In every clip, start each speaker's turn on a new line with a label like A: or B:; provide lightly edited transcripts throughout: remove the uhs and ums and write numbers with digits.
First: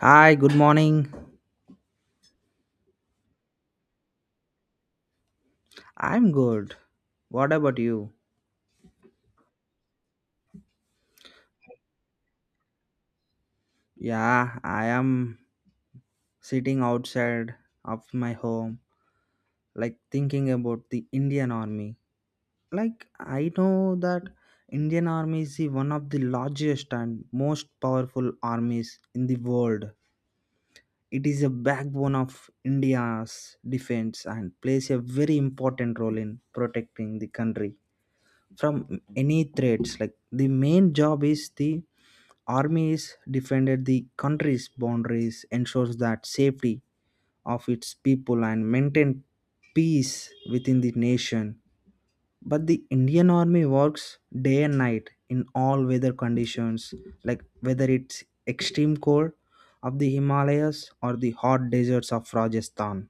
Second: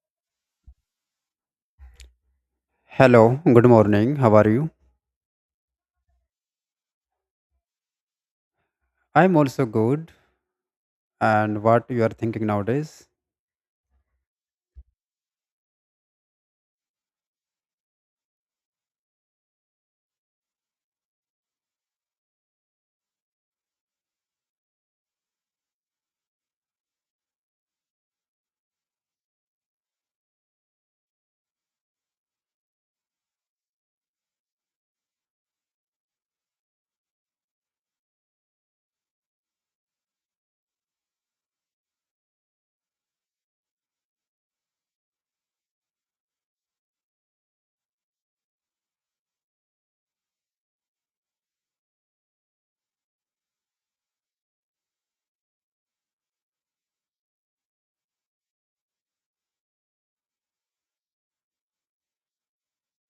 A: Hi, good morning.
B: Hello, good morning. How are you?
A: I'm good. What about you?
B: I'm also good. And what you are thinking nowadays?
A: Yeah, I am sitting outside of my home, like thinking about the Indian Army. Like, I know that Indian Army is the one of the largest and most powerful armies in the world. It is a backbone of India's defense and plays a very important role in protecting the country from any threats. Like, the main job is the armies defended the country's boundaries, ensures that safety of its people and maintain peace within the nation. But the Indian army works day and night in all weather conditions, like whether it's extreme cold of the Himalayas or the hot deserts of Rajasthan.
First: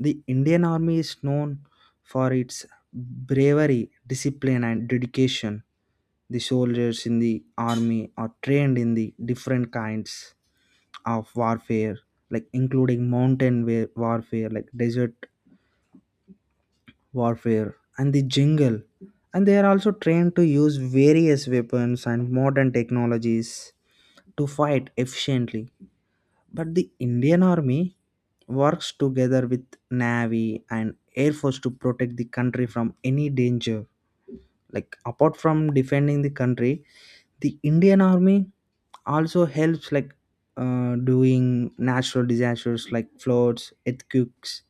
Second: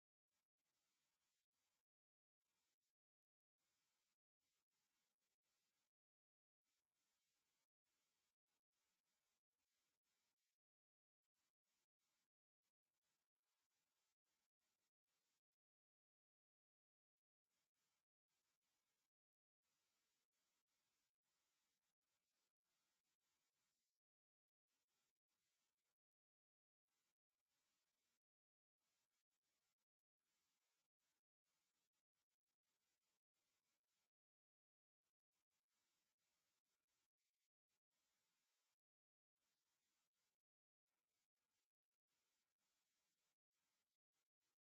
A: The Indian Army is known for its bravery, discipline, and dedication. The soldiers in the army are trained in the different kinds of warfare, like including mountain warfare, like desert warfare, and the jungle. And they are also trained to use various weapons and modern technologies to fight efficiently. But the Indian army works together with navy and air force to protect the country from any danger, like apart from defending the country, the Indian army also helps, like doing natural disasters like floods, earthquakes,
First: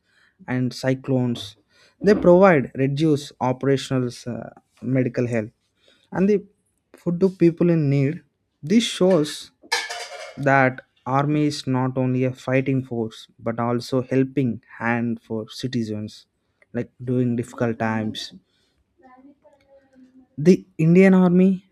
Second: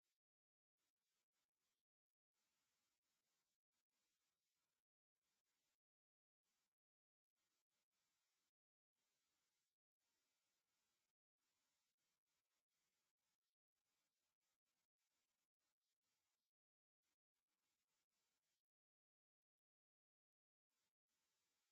A: and cyclones. They provide reduce operational, medical help and the food to people in need. This shows that army is not only a fighting force but also helping hand for citizens, like during difficult times. The Indian army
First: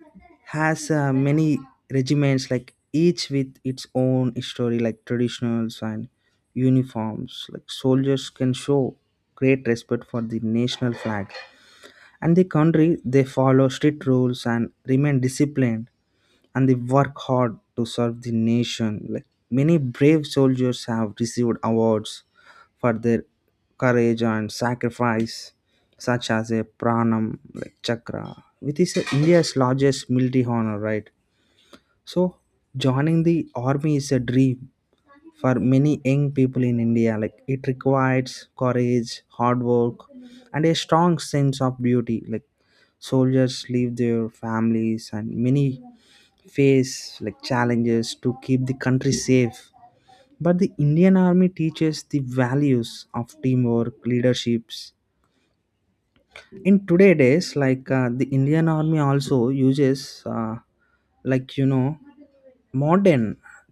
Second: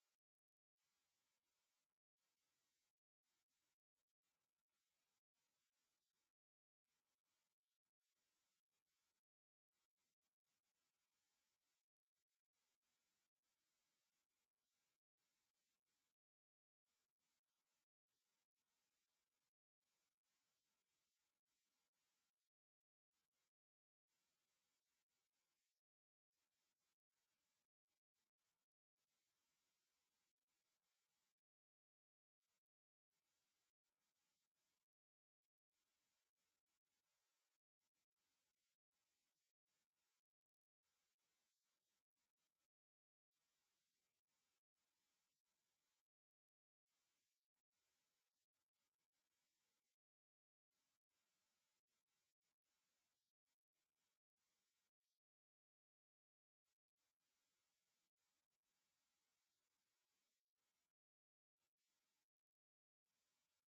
A: has many regiments, like each with its own story, like traditionals and uniforms. Like soldiers can show great respect for the national flag and the country. They follow strict rules and remain disciplined, and they work hard to serve the nation. Like many brave soldiers have received awards for their courage and sacrifice, such as a Pranam, like Chakra, which is India's largest military honor, right? So joining the army is a dream for many young people in India. Like it requires courage, hard work, and a strong sense of duty. Like soldiers leave their families and many face like challenges to keep the country safe, but the Indian army teaches the values of teamwork, leaderships. In today days, like the Indian army also uses, uh, like you know modern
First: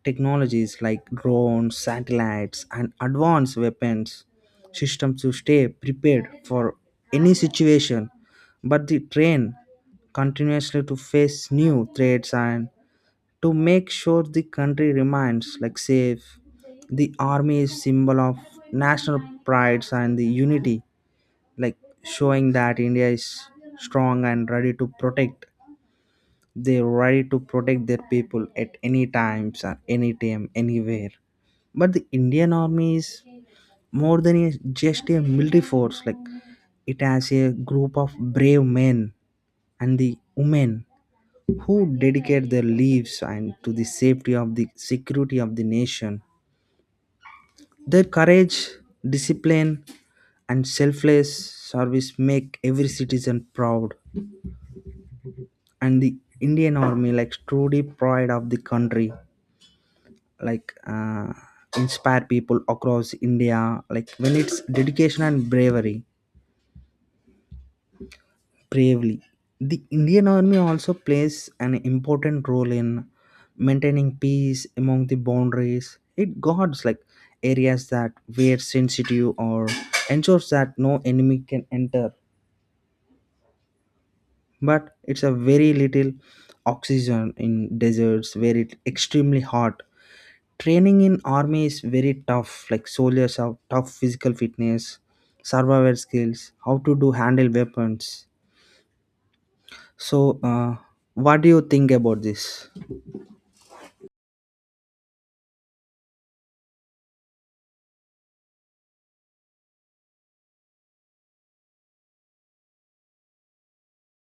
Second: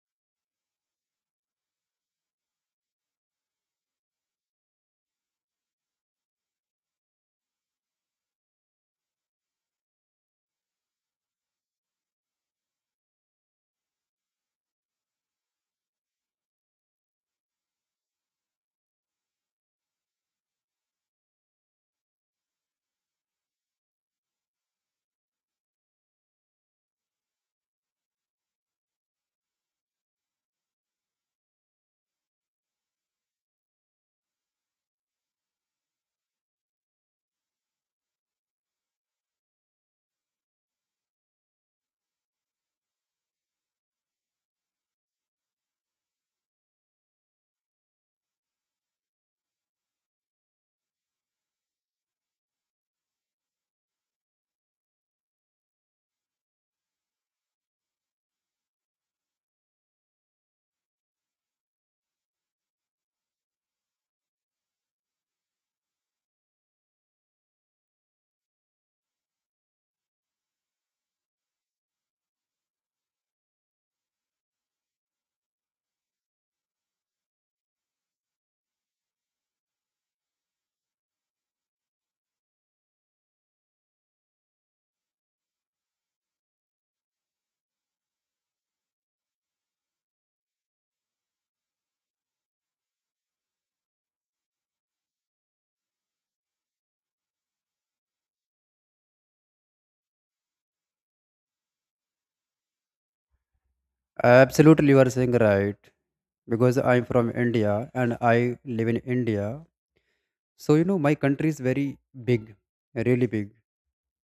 A: technologies like drones, satellites, and advanced weapons systems to stay prepared for any situation. But the train continuously to face new threats and to make sure the country remains like safe. The army is symbol of national prides and the unity, like showing that India is strong and ready to protect. They're ready to protect their people at any times or any time anywhere. But the Indian army is more than a, just a military force. Like it has a group of brave men and the women who dedicate their lives and to the safety of the security of the nation. Their courage, discipline, and selfless service make every citizen proud. And the Indian Army, like truly pride of the country, like inspire people across India. Like when it's dedication and bravery bravely. The Indian Army also plays an important role in maintaining peace among the boundaries. It guards like areas that were sensitive or ensures that no enemy can enter. But it's a very little oxygen in deserts where it's extremely hot. Training in army is very tough. Like soldiers have tough physical fitness, survival skills, how to do handle weapons. So, what do you think about this?
B: Absolutely, you are saying right. Because I'm from India and I live in India. So, my country is very big, really big.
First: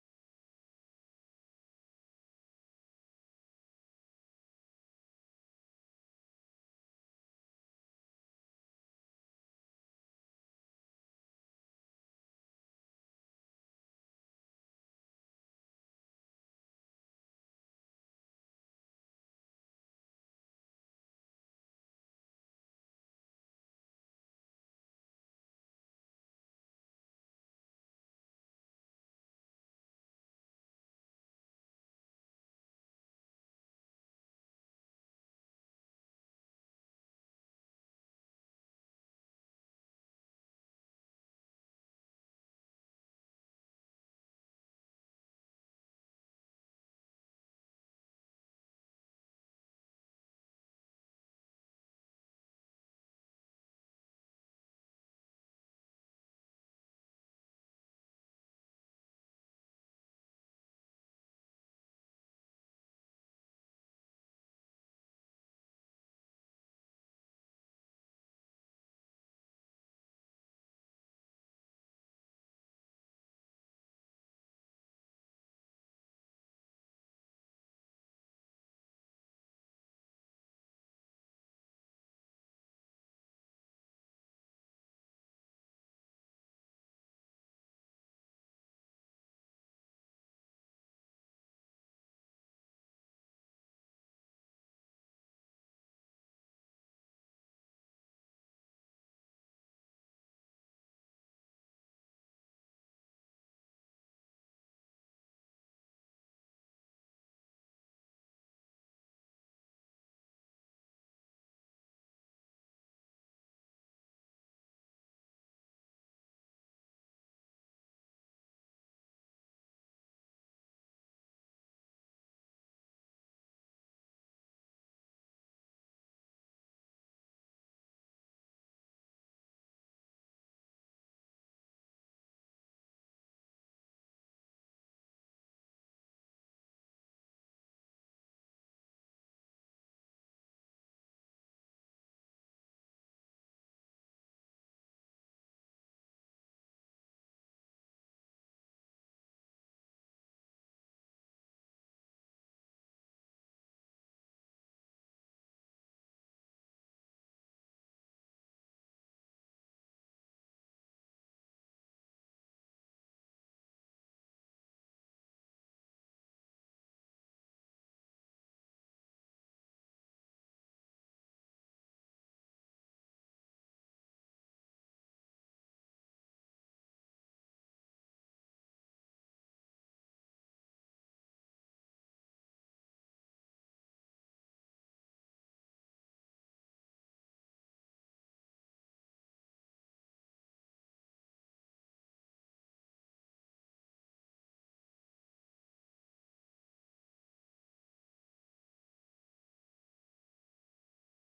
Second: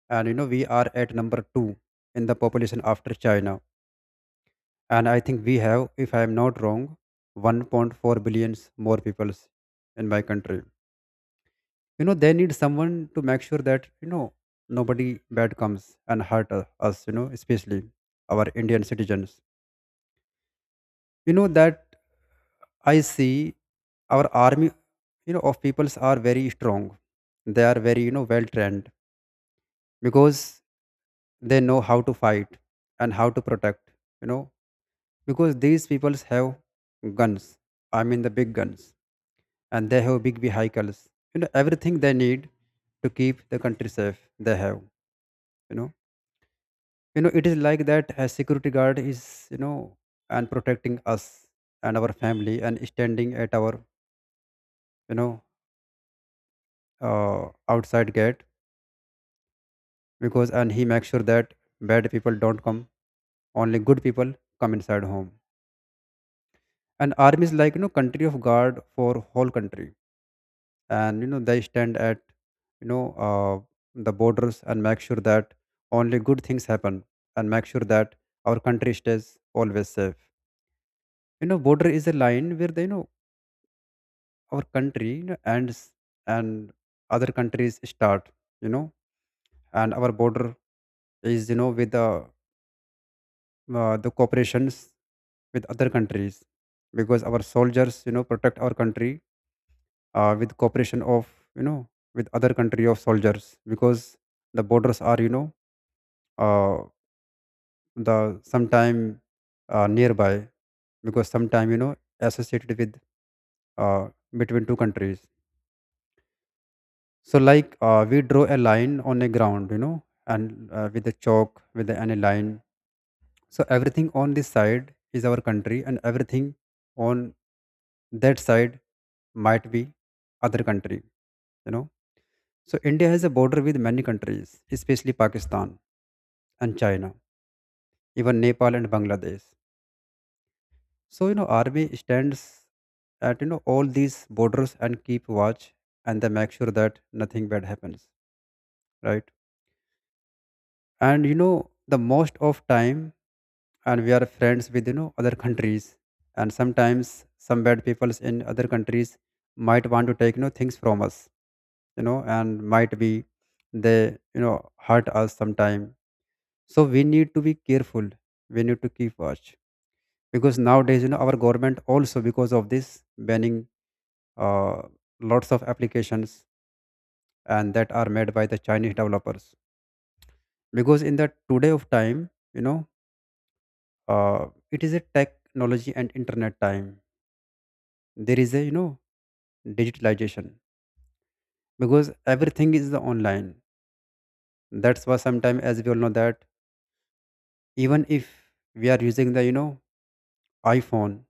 B: And, we are at number two in the population after China. And I think we have, if I'm not wrong, 1.4 billions more peoples in my country. They need someone to make sure that nobody bad comes and hurt us, especially our Indian citizens. That I see our army of peoples are very strong. They are very, well trained because they know how to fight and how to protect, you know because these peoples have guns. I mean the big guns. And they have big vehicles, everything they need to keep the country safe. They have, you know it is like that a security guard is, you know and protecting us and our family and standing at our, know uh, outside gate, because and he makes sure that bad people don't come, only good people come inside home. And army is like, country of guard for whole country. And they stand at, you know uh, the borders and make sure that only good things happen, and make sure that our country stays always safe. Border is a line where they, you know, our country, and and other countries start, you know and our border is, you know, with the the cooperations with other countries because our soldiers protect our country, with cooperation of, you know with other country of soldiers because the borders are, uh, the sometime nearby, because sometime associated with, uh, between two countries. So like, we draw a line on a ground, and with a chalk, any line. So everything on this side is our country, and everything on that side might be other country, you know. So India has a border with many countries, especially Pakistan and China, even Nepal and Bangladesh. So, army stands at, you know, all these borders and keep watch, and they make sure that nothing bad happens, right? And, the most of time, and we are friends with, you know, other countries, and sometimes some bad peoples in other countries might want to take, things from us, and might be they, you know hurt us sometime. So we need to be careful, we need to keep watch because nowadays, our government also because of this banning uh, lots of applications, and that are made by the Chinese developers because in the today of time, uh, it is a technology and internet time. There is a, digitalization because everything is the online. That's why sometimes, as we all know that, even if we are using the, iPhone,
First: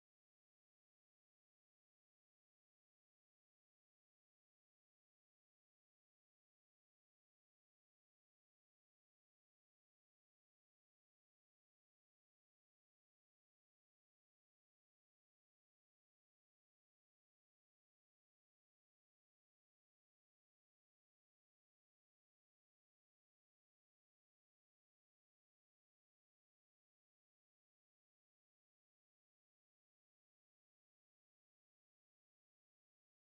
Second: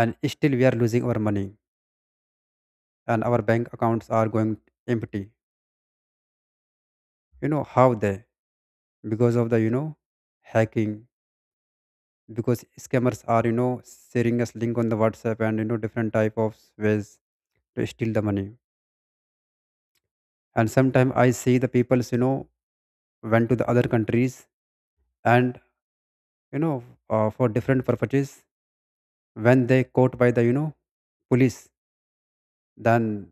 B: and still we are losing our money and our bank accounts are going empty. How they? Because of the, hacking. Because scammers are, sharing us link on the WhatsApp and, different type of ways to steal the money. And sometimes I see the people's, went to the other countries and, you know for different purposes. When they caught by the, police, then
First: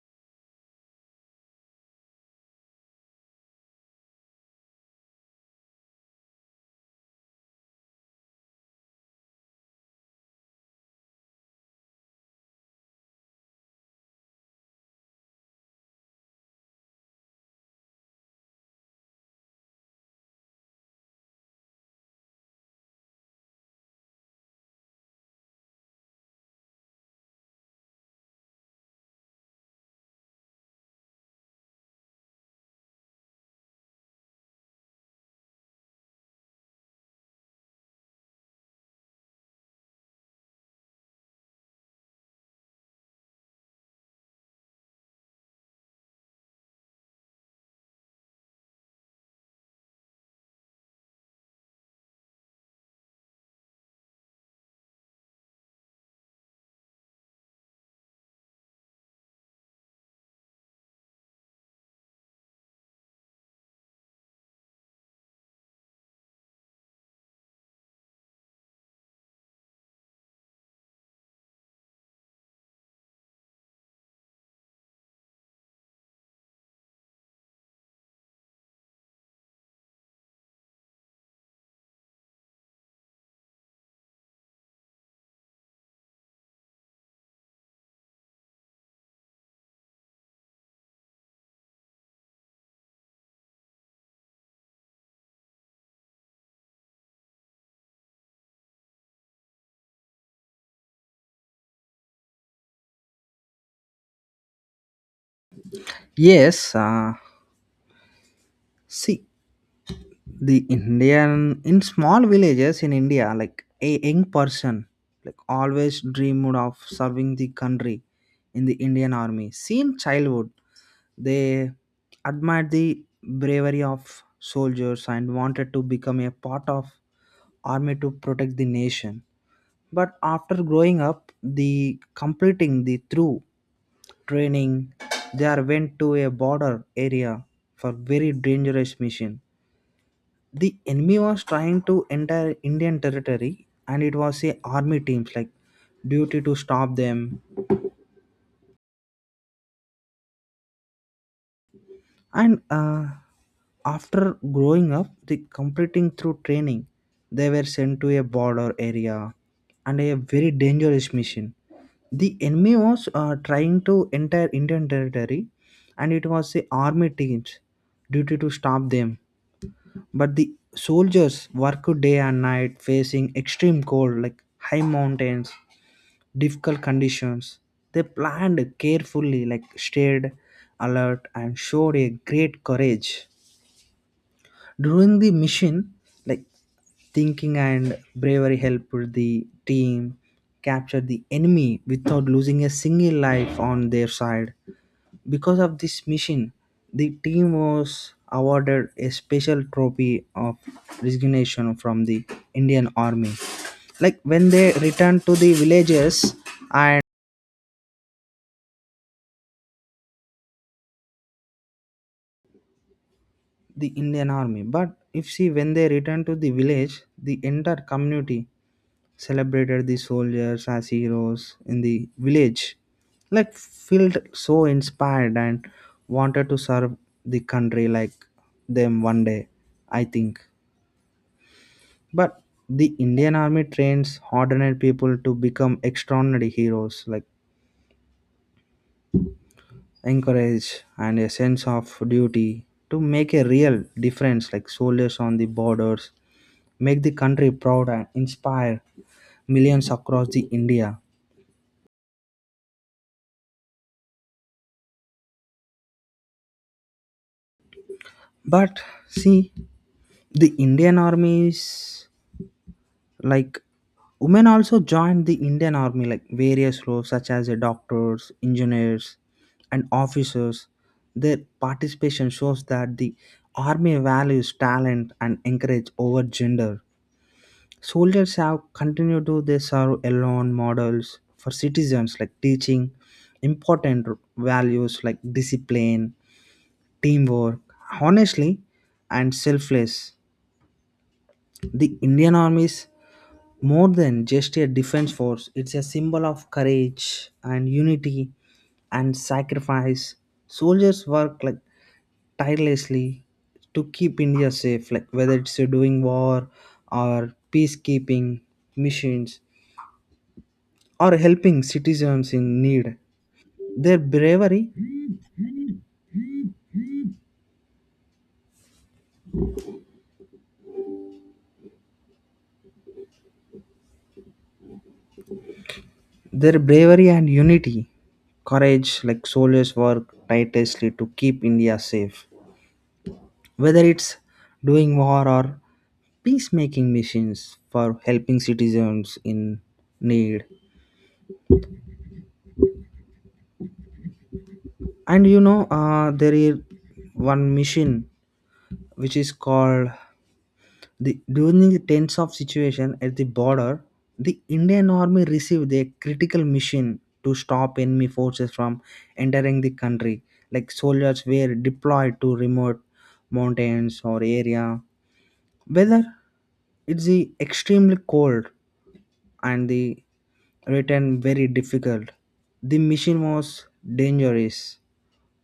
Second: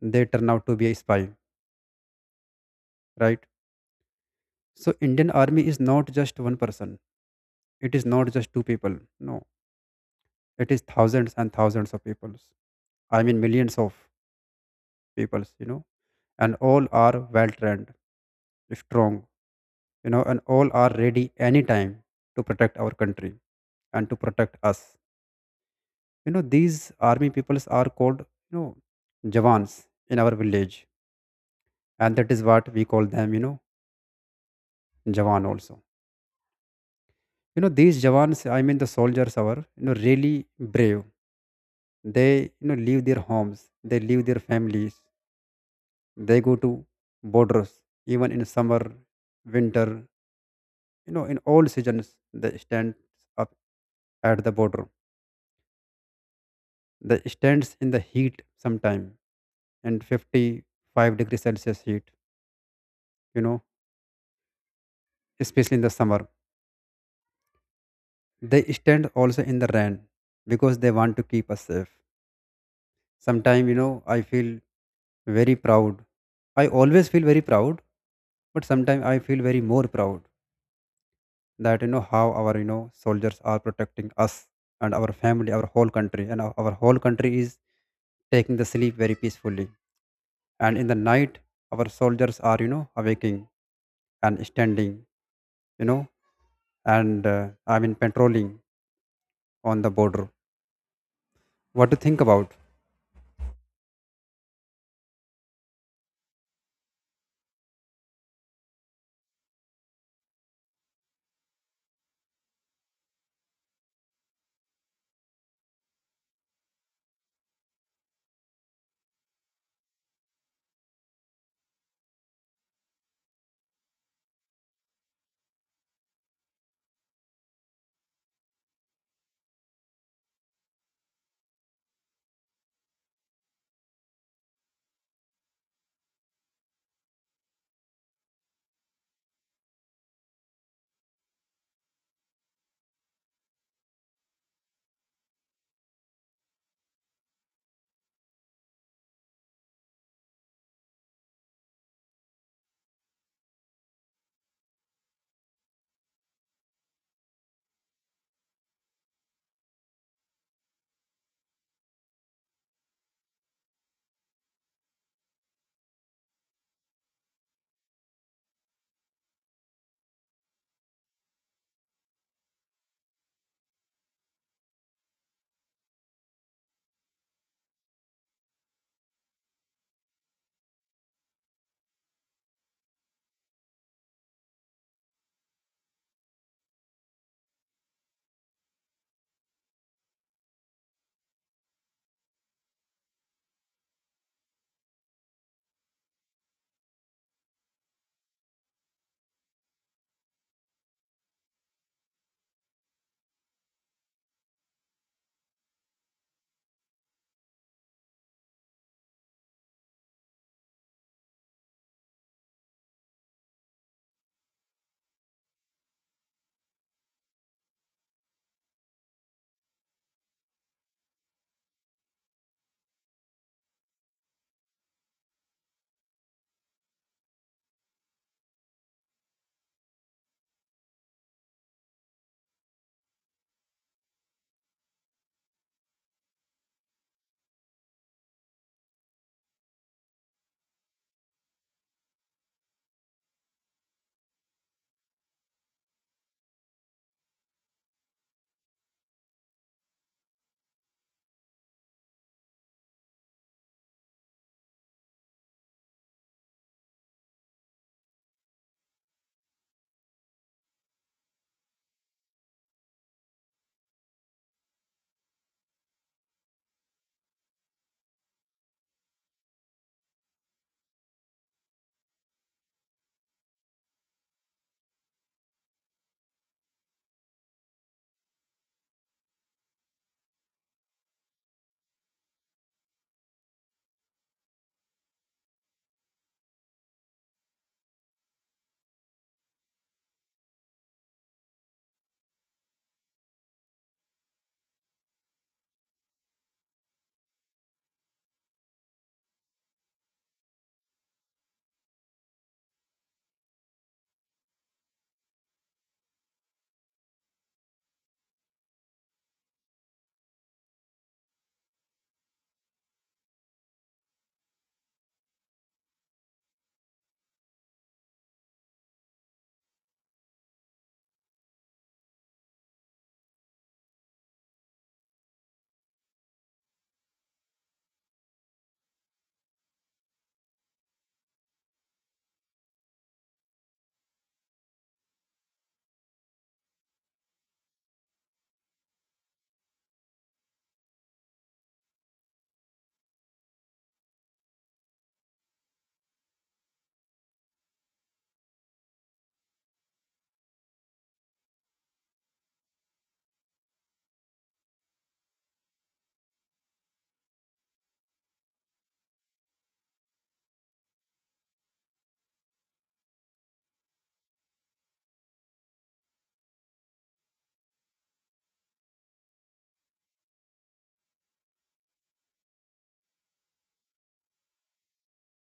B: they turn out to be a spy, right? So Indian army is not just one person, it is not just two people. No, it is thousands and thousands of peoples. I mean millions of peoples, and all are well trained, strong, and all are ready anytime to protect our country and to protect us. These army peoples are called, you know jawans. In our village, and that is what we call them, you know, jawan also. These jawans, I mean the soldiers are, really brave. They, leave their homes, they leave their families, they go to borders even in summer, winter, in all seasons. They stand up at the border. They stands in the heat sometime, and 55-degree Celsius heat, you know, especially in the summer. They stand also in the rain because they want to keep us safe. Sometimes, I feel very proud. I always feel very proud, but sometimes I feel very more proud that, how our, soldiers are protecting us and our family, our whole country, and our whole country is taking the sleep very peacefully. And in the night, our soldiers are, awaking and standing, you know, and I mean, patrolling on the border. What to think about?
A: Yes, see, the Indian in small villages in India, like a young person, like always dreamed of serving the country in the Indian army. Since childhood, they admired the bravery of soldiers and wanted to become a part of army to protect the nation. But after growing up the completing the through training, they are went to a border area for very dangerous mission. The enemy was trying to enter Indian territory, and it was a army teams like duty to stop them. And after growing up the completing through training, they were sent to a border area and a very dangerous mission. The enemy was trying to enter Indian territory, and it was the army teams duty to stop them. But the soldiers worked day and night facing extreme cold, like high mountains, difficult conditions. They planned carefully, like stayed alert, and showed a great courage. During the mission, like thinking and bravery helped the team capture the enemy without losing a single life on their side. Because of this mission, the team was awarded a special trophy of resignation from the Indian Army. Like when they returned to the villages and the Indian Army. But if see, when they returned to the village, the entire community celebrated the soldiers as heroes in the village. Like felt so inspired and wanted to serve the country like them one day, I think. But the Indian Army trains ordinary people to become extraordinary heroes, like encourage and a sense of duty to make a real difference, like soldiers on the borders, make the country proud and inspire millions across the India. But see, the Indian army is. Like women also joined the Indian army, like various roles such as the doctors, engineers, and officers. Their participation shows that the army values talent and encourage over gender. Soldiers have continued to they serve alone models for citizens, like teaching important values like discipline, teamwork, honestly, and selfless. The Indian Army is more than just a defense force, it's a symbol of courage and unity and sacrifice. Soldiers work like tirelessly to keep India safe, like whether it's doing war or peacekeeping missions or helping citizens in need. Their bravery, their bravery and unity, courage, like soldiers work tirelessly to keep India safe, whether it's doing war or peacemaking missions for helping citizens in need. And you know, there is one mission which is called the during the tense of situation at the border, the Indian Army received a critical mission to stop enemy forces from entering the country. Like soldiers were deployed to remote mountains or area, whether it's the extremely cold and the return very difficult. The mission was dangerous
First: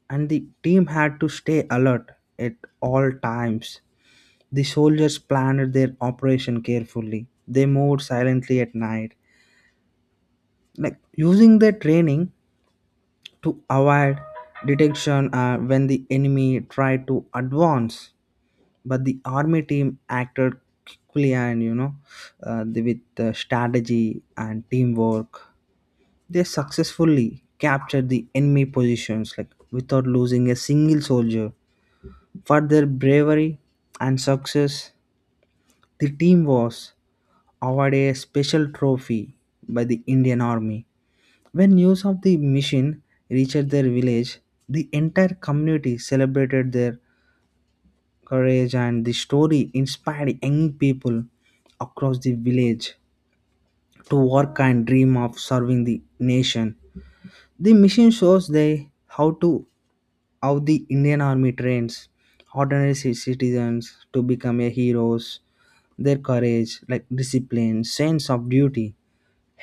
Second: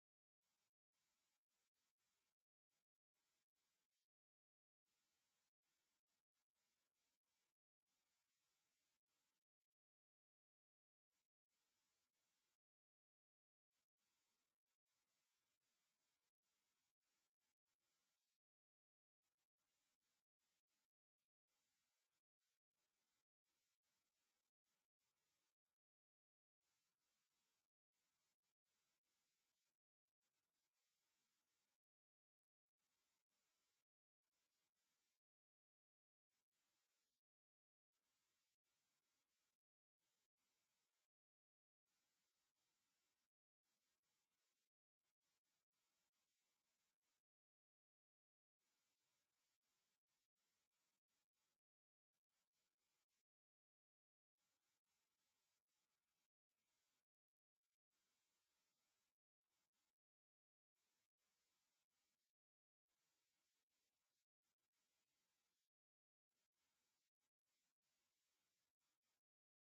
A: and the team had to stay alert at all times. The soldiers planned their operation carefully. They moved silently at night, like using their training to avoid detection when the enemy tried to advance. But the army team acted quickly and you know, with strategy and teamwork. They successfully captured the enemy positions like without losing a single soldier. For their bravery and success, the team was awarded a special trophy by the Indian Army. When news of the mission reached their village, the entire community celebrated their courage and the story inspired young people across the village to work and dream of serving the nation. The mission shows they how to how the Indian Army trains ordinary citizens to become a heroes. Their courage, like discipline, sense of duty,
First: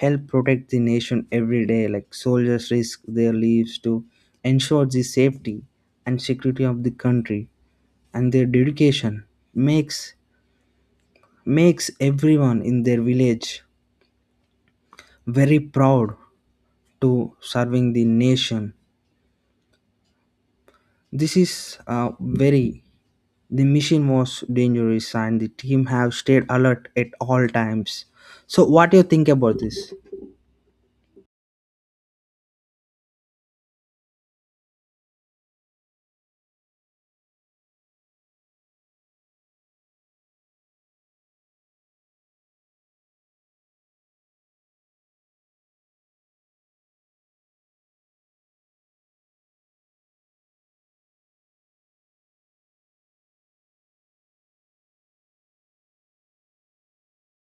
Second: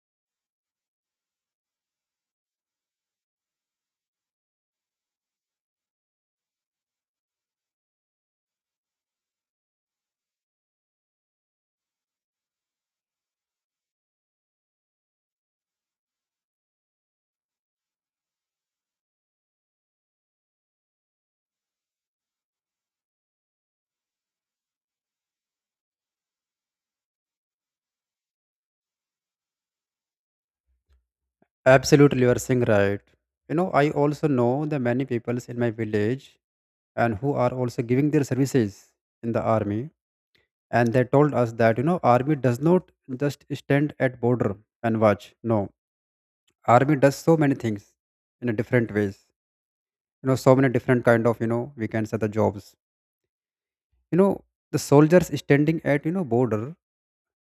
A: help protect the nation every day. Like soldiers risk their lives to ensure the safety and security of the country, and their dedication makes makes everyone in their village very proud to serving the nation. This is very. The mission was dangerous and the team have stayed alert at all times. So what do you think about this?
B: Absolutely, you are saying right. I also know the many peoples in my village and who are also giving their services in the army, and they told us that, army does not just stand at border and watch. No, army does so many things in a different ways, so many different kind of, we can say the jobs. you know the soldiers standing at, border,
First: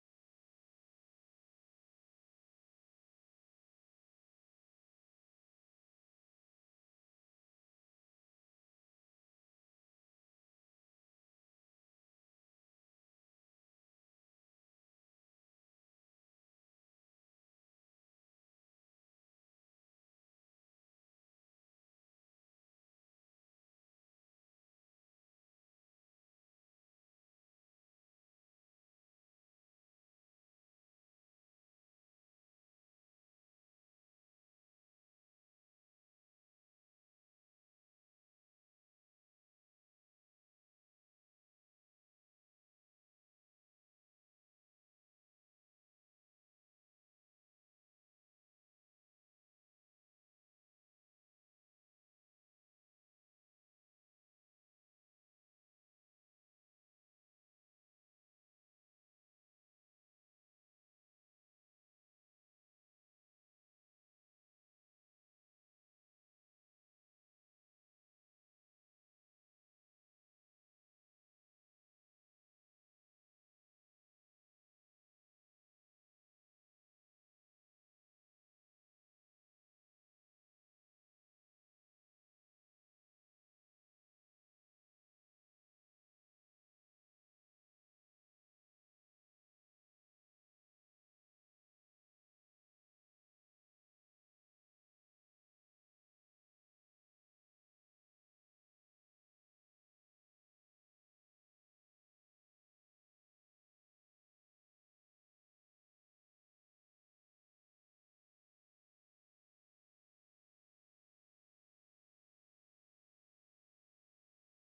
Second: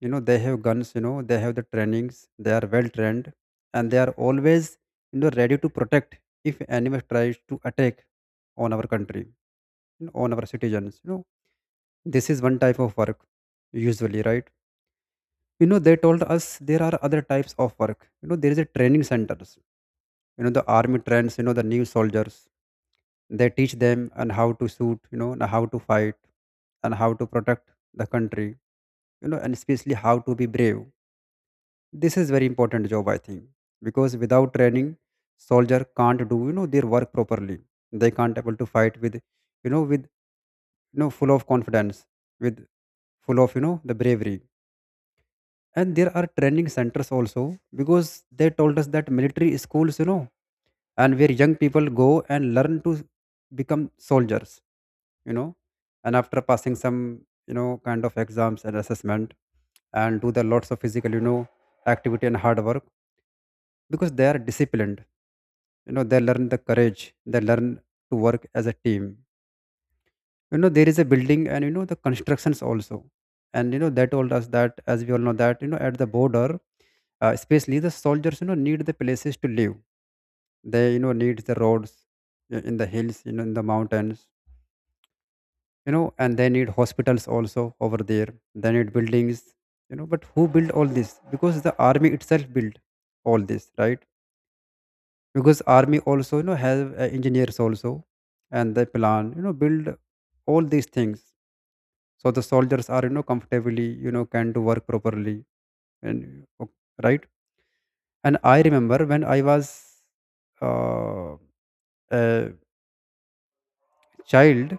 B: they have guns, they have the trainings, they are well trained, and they are always, ready to protect if enemy tries to attack on our country, on our citizens. This is one type of work, usually, right? They told us there are other types of work. There is a training centers. The army trains, the new soldiers. They teach them and how to shoot, and how to fight and how to protect the country, and especially how to be brave. This is very important job, I think, because without training, soldier can't do, their work properly. They can't able to fight with, with, you know, full of confidence, with full of, you know, the bravery. And there are training centers also, because they told us that military schools, and where young people go and learn to become soldiers, you know and after passing some, kind of exams and assessment and do the lots of physical, activity and hard work, because they are disciplined, they learn the courage, they learn to work as a team. There is a building and, the constructions also. And, they told us that, as we all know that, at the border, especially the soldiers, need the places to live, they, need the roads, in the hills, in the mountains, and they need hospitals also over there, they need buildings, but who build all this? Because the army itself built all this, right? Because army also, have, engineers also, and they plan, build all these things, so the soldiers are, comfortably, can do work properly. And right. And I remember when I was uh, a child,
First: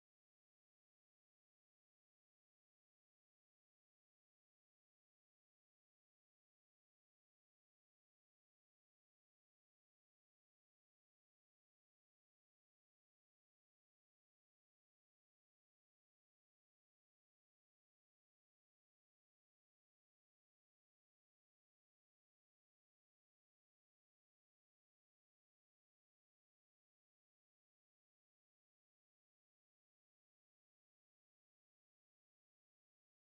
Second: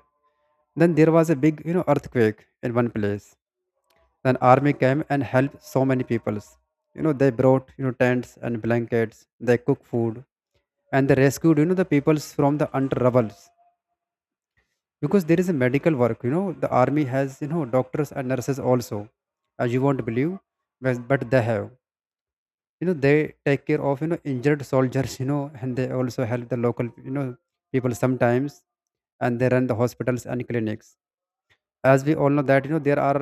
B: then there was a big, earthquake in one place. Then army came and helped so many peoples. They brought, tents and blankets, they cooked food, and they rescued, the peoples from the under rubbles. Because there is a medical work, the army has, doctors and nurses also. As you won't believe, but they have, they take care of, injured soldiers, and they also help the local, people sometimes. And they run the hospitals and clinics. As we all know that, there are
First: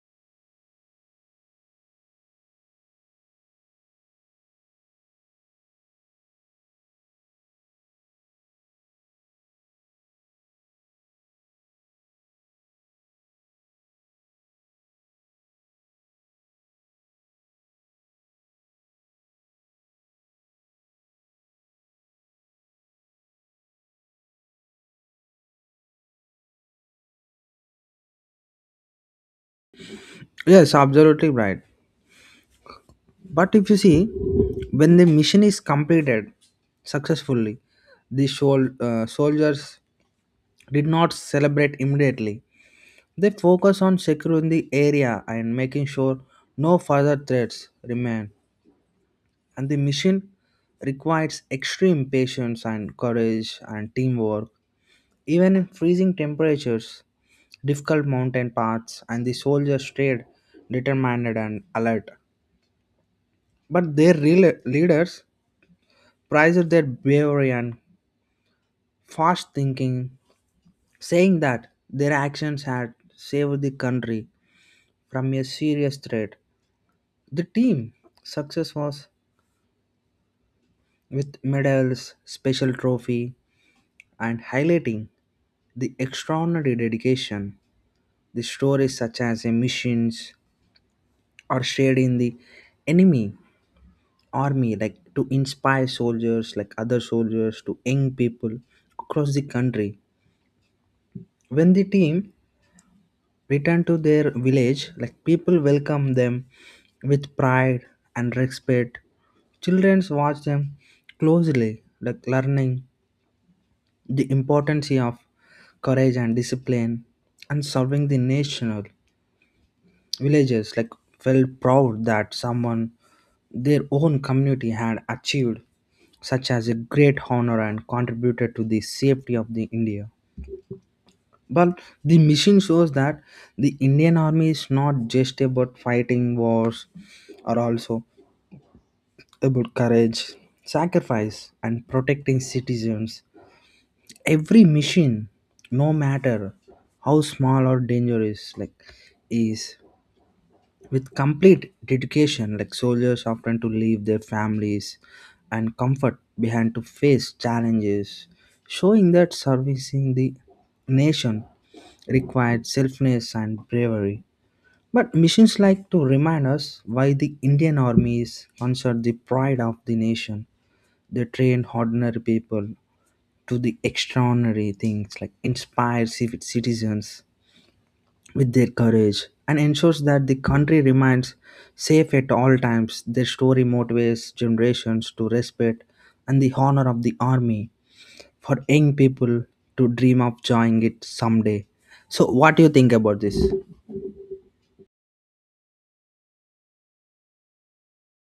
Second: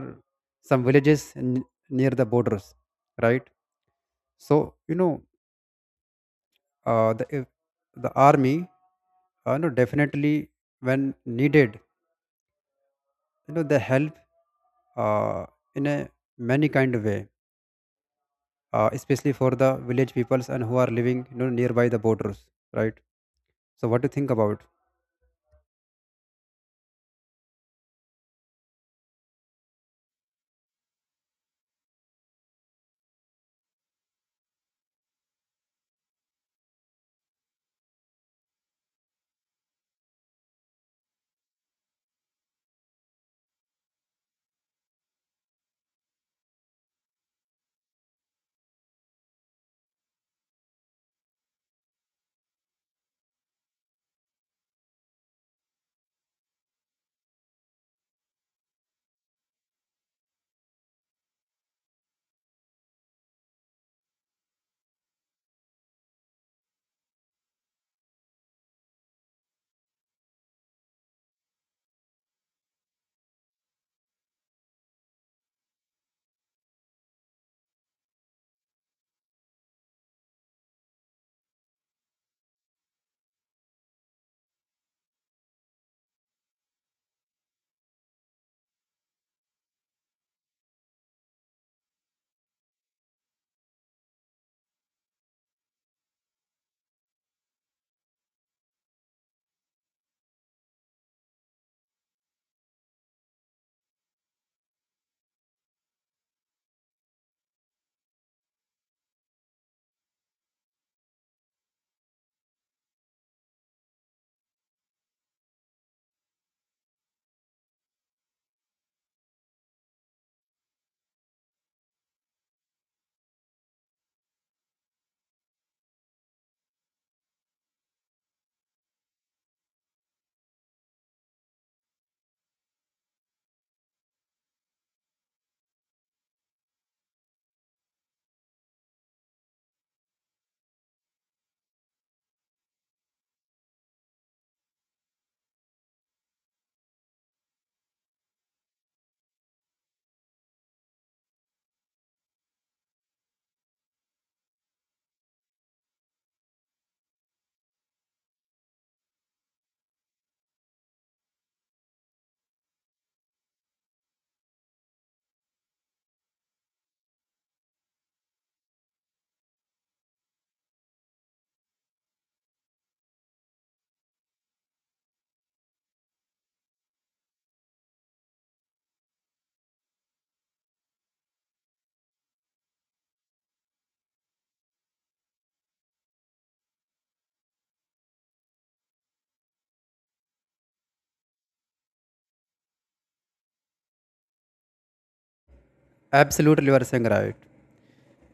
B: some villages near the borders, right? So, you know the if the army, definitely when needed, they help uh, in a many kind of way, especially for the village peoples and who are living, nearby the borders, right? So what do you think about?
A: Yes, absolutely right. But if you see, when the mission is completed successfully, the soldiers did not celebrate immediately. They focus on securing the area and making sure no further threats remain. And the mission requires extreme patience and courage and teamwork. Even in freezing temperatures, difficult mountain paths, and the soldiers stayed determined and alert. But their real- leaders prized their bravery and fast thinking, saying that their actions had saved the country from a serious threat. The team success was with medals, special trophy, and highlighting the extraordinary dedication. The stories such as a missions are shared in the enemy army like to inspire soldiers like other soldiers to young people across the country. When the team returned to their village, like people welcomed them with pride and respect. Children watch them closely, like learning the importance of courage and discipline and serving the nation. Villagers like felt proud that someone their own community had achieved such as a great honor and contributed to the safety of the India. But the mission shows that the Indian army is not just about fighting wars or also about courage, sacrifice, and protecting citizens. Every mission, no matter how small or dangerous like is with complete dedication, like soldiers often to leave their families and comfort behind to face challenges, showing that servicing the nation required selfness and bravery. But missions like to remind us why the Indian Army is considered the pride of the nation. They train ordinary people to the extraordinary things, like inspire citizens with their courage and ensures that the country remains safe at all times. Their story motivates generations to respect and the honor of the army for young people to dream of joining it someday. So, what do you think about this?
B: Absolutely, you are saying right.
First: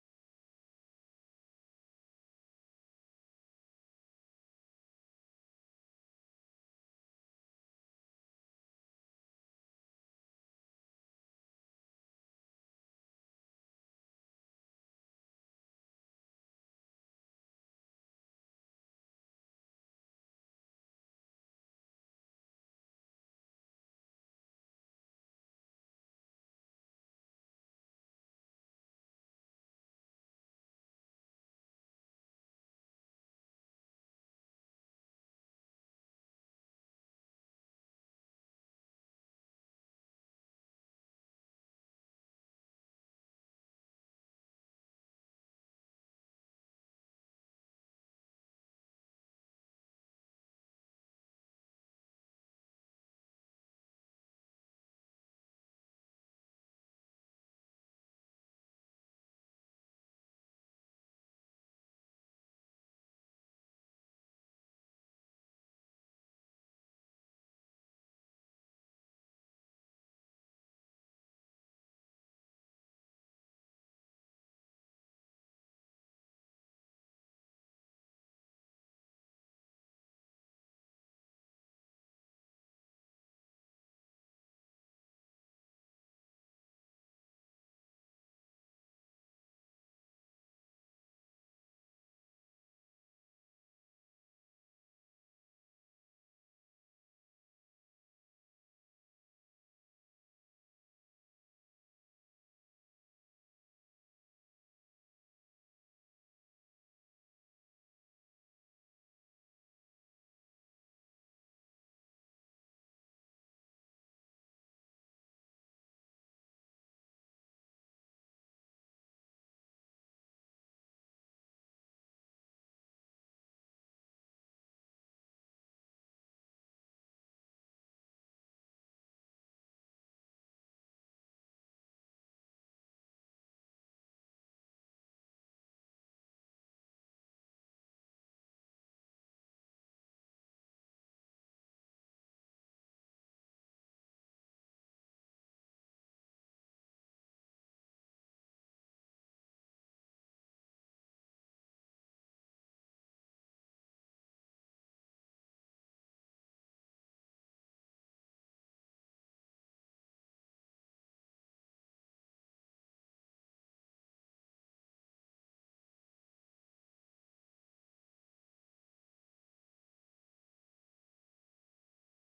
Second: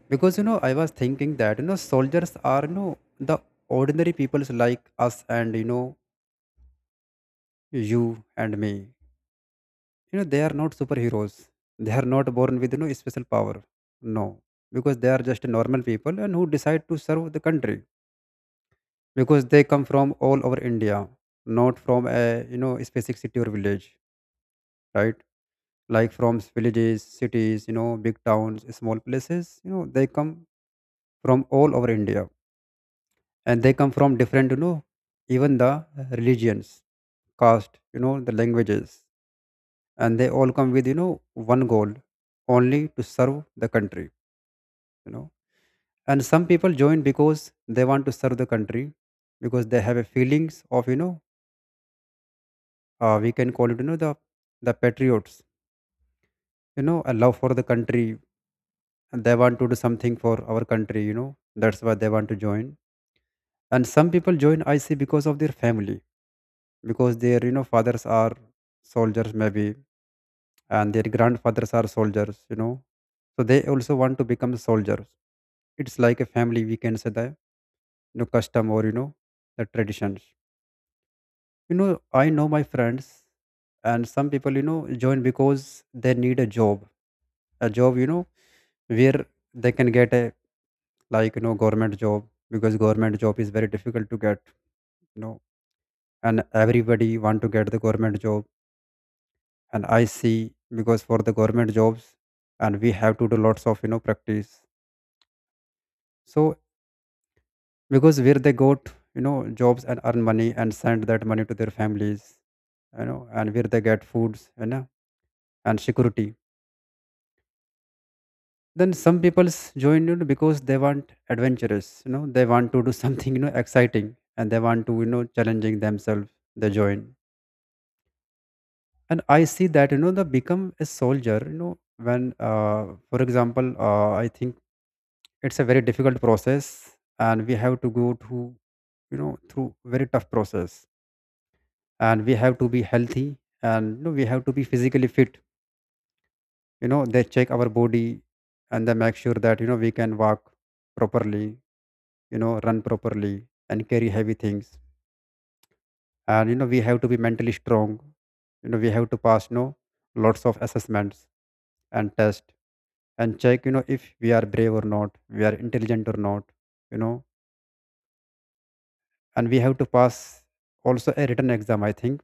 B: Because, I was thinking that, soldiers are, you know, the ordinary peoples like us, and, you know, you and me. They are not superheroes. They are not born with, special power. No, because they are just normal people and who decide to serve the country, because they come from all over India, not from a, you know, specific city or village, right? Like from villages, cities, big towns, small places. They come from all over India and they come from different even the religions, caste, the languages, and they all come with one goal, only to serve the country. you know and some people join because they want to serve the country because they have a feelings of we can call it, the patriots, a love for the country, and they want to do something for our country. That's why they want to join. And some people join, I see, because of their family, because their, fathers are soldiers maybe, and their grandfathers are soldiers, So they also want to become soldiers. It's like a family, we can say that, custom, or, the traditions. I know my friends. And some people, join because they need a job, where they can get a, like, government job, because government job is very difficult to get, you know, and everybody want to get the government job. And I see, because for the government jobs, and we have to do lots of, practice. So because where they got you know jobs and earn money and send that money to their families, and where they get foods, and security. Then some people join, because they want adventurous, they want to do something, exciting, and they want to, challenging themselves, they join. And I see that, they become a soldier, when for example, I think it's a very difficult process, and we have to go to, through very tough process. And we have to be healthy, and we have to be physically fit. They check our body, and they make sure that, we can walk properly, run properly, and carry heavy things. And we have to be mentally strong. We have to pass, lots of assessments and tests, and check, if we are brave or not, we are intelligent or not. you know and we have to pass also a written exam, I think.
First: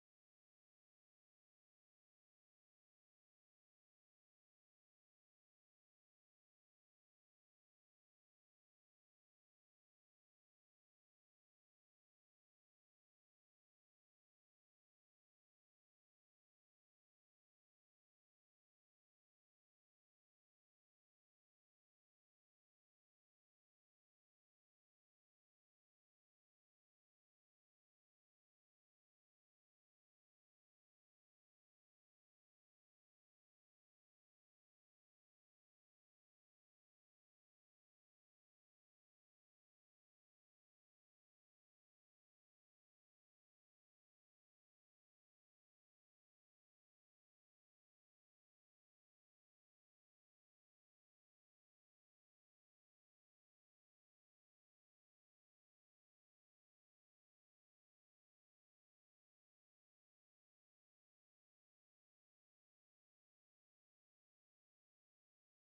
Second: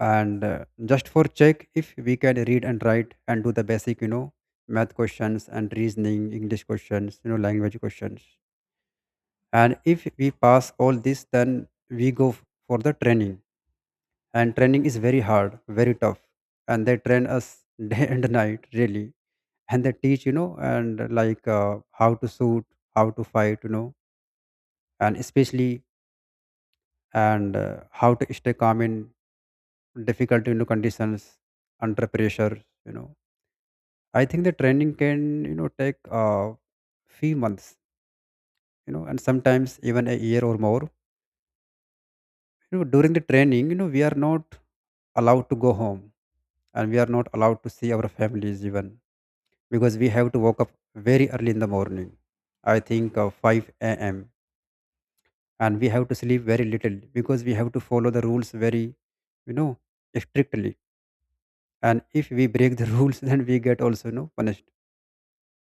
B: And just for check if we can read and write and do the basic, math questions, and reasoning, english questions, language questions. And if we pass all this, then we go for the training. And training is very hard, very tough, and they train us day and night, really. And they teach, and like how to shoot, how to fight, and especially, and how to stay calm in difficult, conditions, under pressure. you know I think the training can, take a few months, and sometimes even a year or more. During the training, we are not allowed to go home, and we are not allowed to see our families even, because we have to wake up very early in the morning. I think 5 a.m. And we have to sleep very little because we have to follow the rules very, you know, strictly. And if we break the rules, then we get also, punished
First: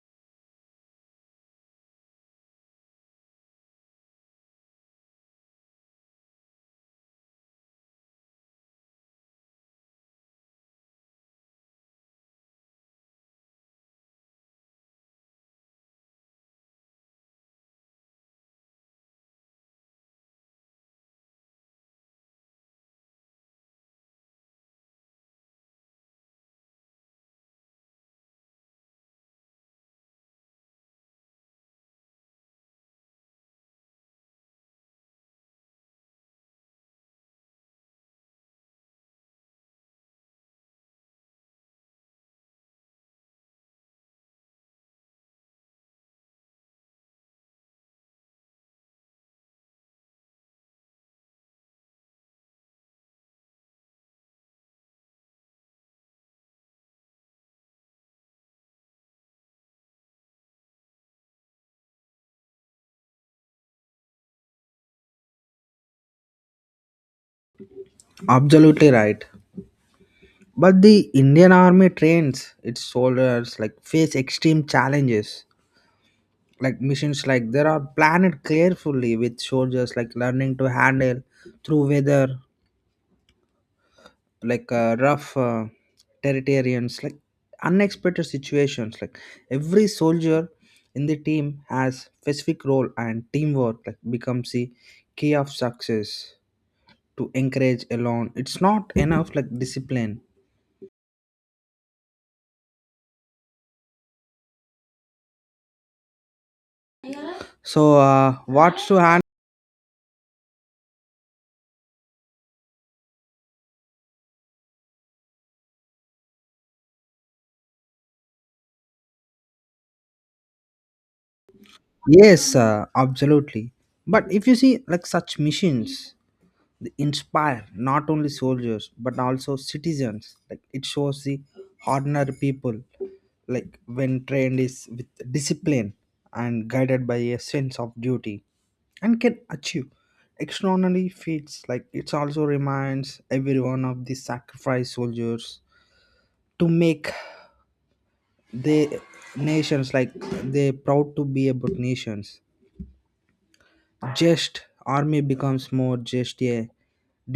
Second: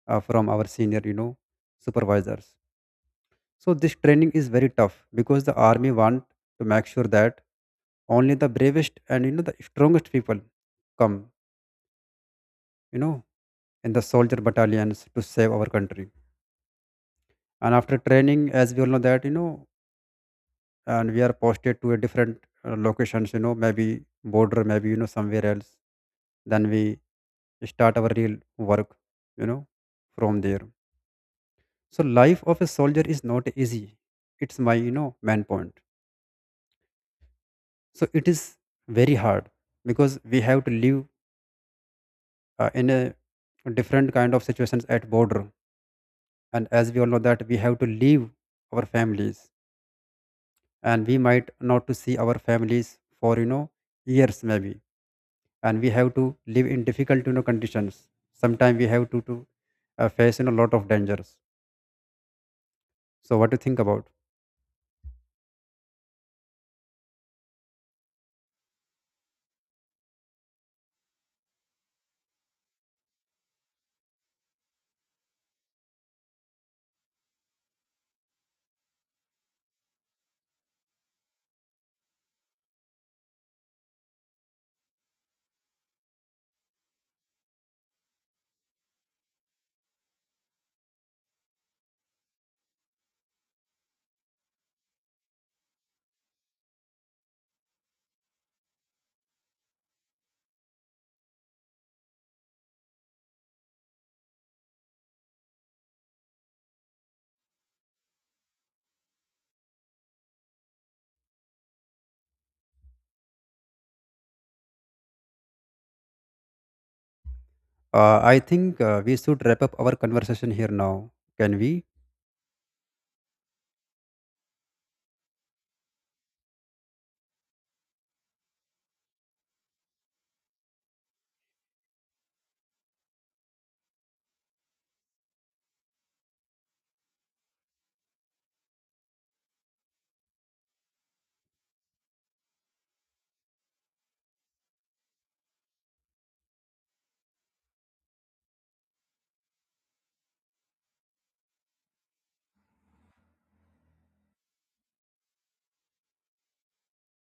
B: from our senior, supervisors. So this training is very tough because the army want to make sure that only the bravest and, the strongest people come, you know, in the soldier battalions to save our country. And after training, as we all know that, and we are posted to a different locations, maybe border, maybe somewhere else. Then we start our real work, you know, from there. So life of a soldier is not easy. It's my, main point. So it is very hard because we have to live in a different kind of situations at border. And as we all know that we have to leave our families, and we might not to see our families for, years maybe. And we have to live in difficult, conditions. Sometimes we have to face, lot of dangers. So what do you think about?
A: Absolutely right. But the Indian army trains its soldiers like face extreme challenges, like missions like there are planned carefully with soldiers like learning to handle through weather, like rough territorians, like unexpected situations, like every soldier in the team has specific role and teamwork like becomes the key of success. To encourage alone it's not enough, like discipline. So, what's to hand.
B: I think we should wrap up our conversation here now. Can we?
A: Yes, absolutely. But if you see, like such missions, they inspire not only soldiers but also citizens, like it shows the ordinary people, like when trained is with discipline and guided by a sense of duty, and can achieve extraordinary feats, like it also reminds everyone of the sacrifice soldiers to make the nations, like they proud to be about nations. Just army becomes more just a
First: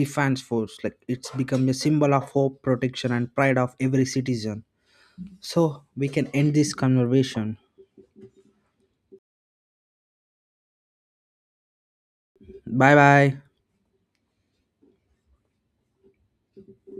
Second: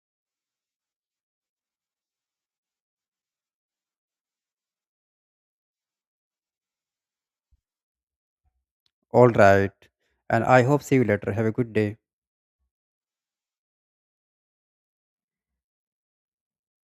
A: defense force, like it's become a symbol of hope, protection, and pride of every citizen. So we can end this conversation.
B: All right. And I hope see you later. Have a good day.
A: Bye bye.